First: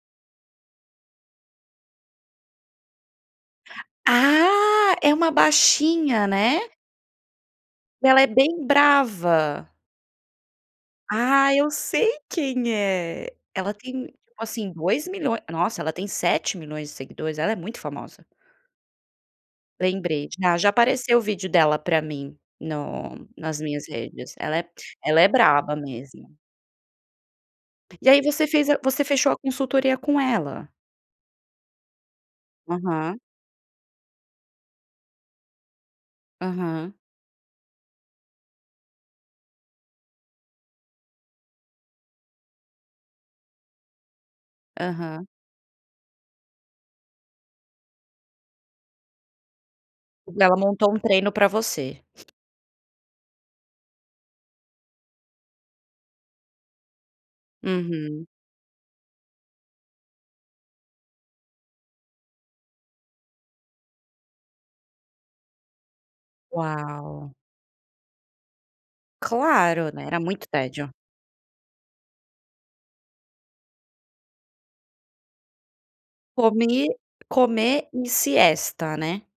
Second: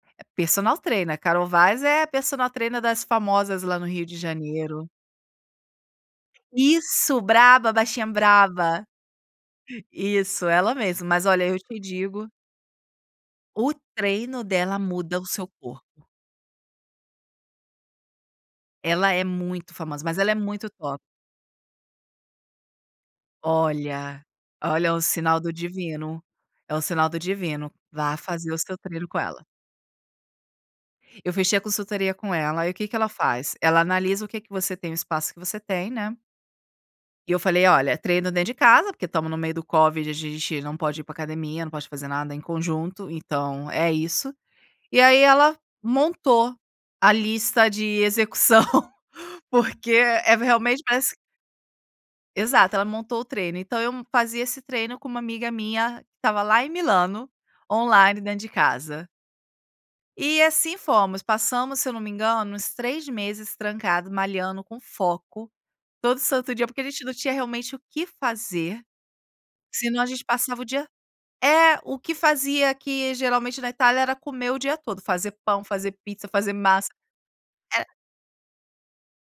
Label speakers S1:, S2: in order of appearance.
S1: Personal Trainer. A Carol Vaz é a Personal Trainer das famosas lá no Rio de Janeiro.
S2: Ah, é uma baixinha, né?
S1: Isso, braba, baixinha
S2: Ela é bem
S1: braba.
S2: brava.
S1: Isso, ela mesma. Mas, olha,
S2: Ah,
S1: eu
S2: eu
S1: te
S2: sei
S1: digo
S2: quem é.
S1: o
S2: Ela tem,
S1: treino
S2: assim,
S1: dela
S2: dois
S1: muda o
S2: milhões
S1: seu
S2: nossa ela
S1: corpo.
S2: tem 7.000.000 milhões de seguidores. Ela é muito famosa.
S1: Ela é muito famosa, mas
S2: Lembrei,
S1: ela é
S2: já
S1: muito
S2: já
S1: top.
S2: apareceu o vídeo dela para mim, no nas minhas
S1: Olha,
S2: redes. Ela é
S1: olha, é um
S2: ela é
S1: sinal do
S2: braba,
S1: divino,
S2: mesmo.
S1: é um sinal do divino.
S2: E
S1: Vá
S2: aí, você
S1: fazer o
S2: fez
S1: seu
S2: a você
S1: treino com
S2: fechou a
S1: ela.
S2: consultoria com ela?
S1: Eu fechei a consultoria com ela. Aí, o que que ela
S2: Aham.
S1: faz? Ela analisa o que que você tem, o espaço que você tem, né?
S2: Aham.
S1: E eu falei: "Olha, treino dentro de casa, porque estamos no meio do covid, a gente não pode ir para academia, não pode fazer nada em conjunto, então é isso. E aí,
S2: Aham.
S1: ela montou a lista de execução, porque é,
S2: Daí, ela
S1: realmente,
S2: montou um
S1: parece
S2: treino para você.
S1: Exato, ela montou o treino. Então eu fazia esse treino com uma amiga minha que estava lá em Milano, online,
S2: Uhum.
S1: dentro de casa. E assim fomos. Passamos, se eu não me engano, uns 3 meses trancado malhando com foco, todo santo dia, porque a gente não tinha,
S2: Uau.
S1: realmente, o que fazer.
S2: Claro,
S1: Senão
S2: né,
S1: a
S2: era
S1: gente
S2: muito
S1: passava o dia
S2: tédio.
S1: é, o que fazia aqui, geralmente, na Itália era comer o dia todo. Fazer pão, fazer pizza, fazer
S2: Comer
S1: massa.
S2: comer
S1: Era
S2: e siesta, né?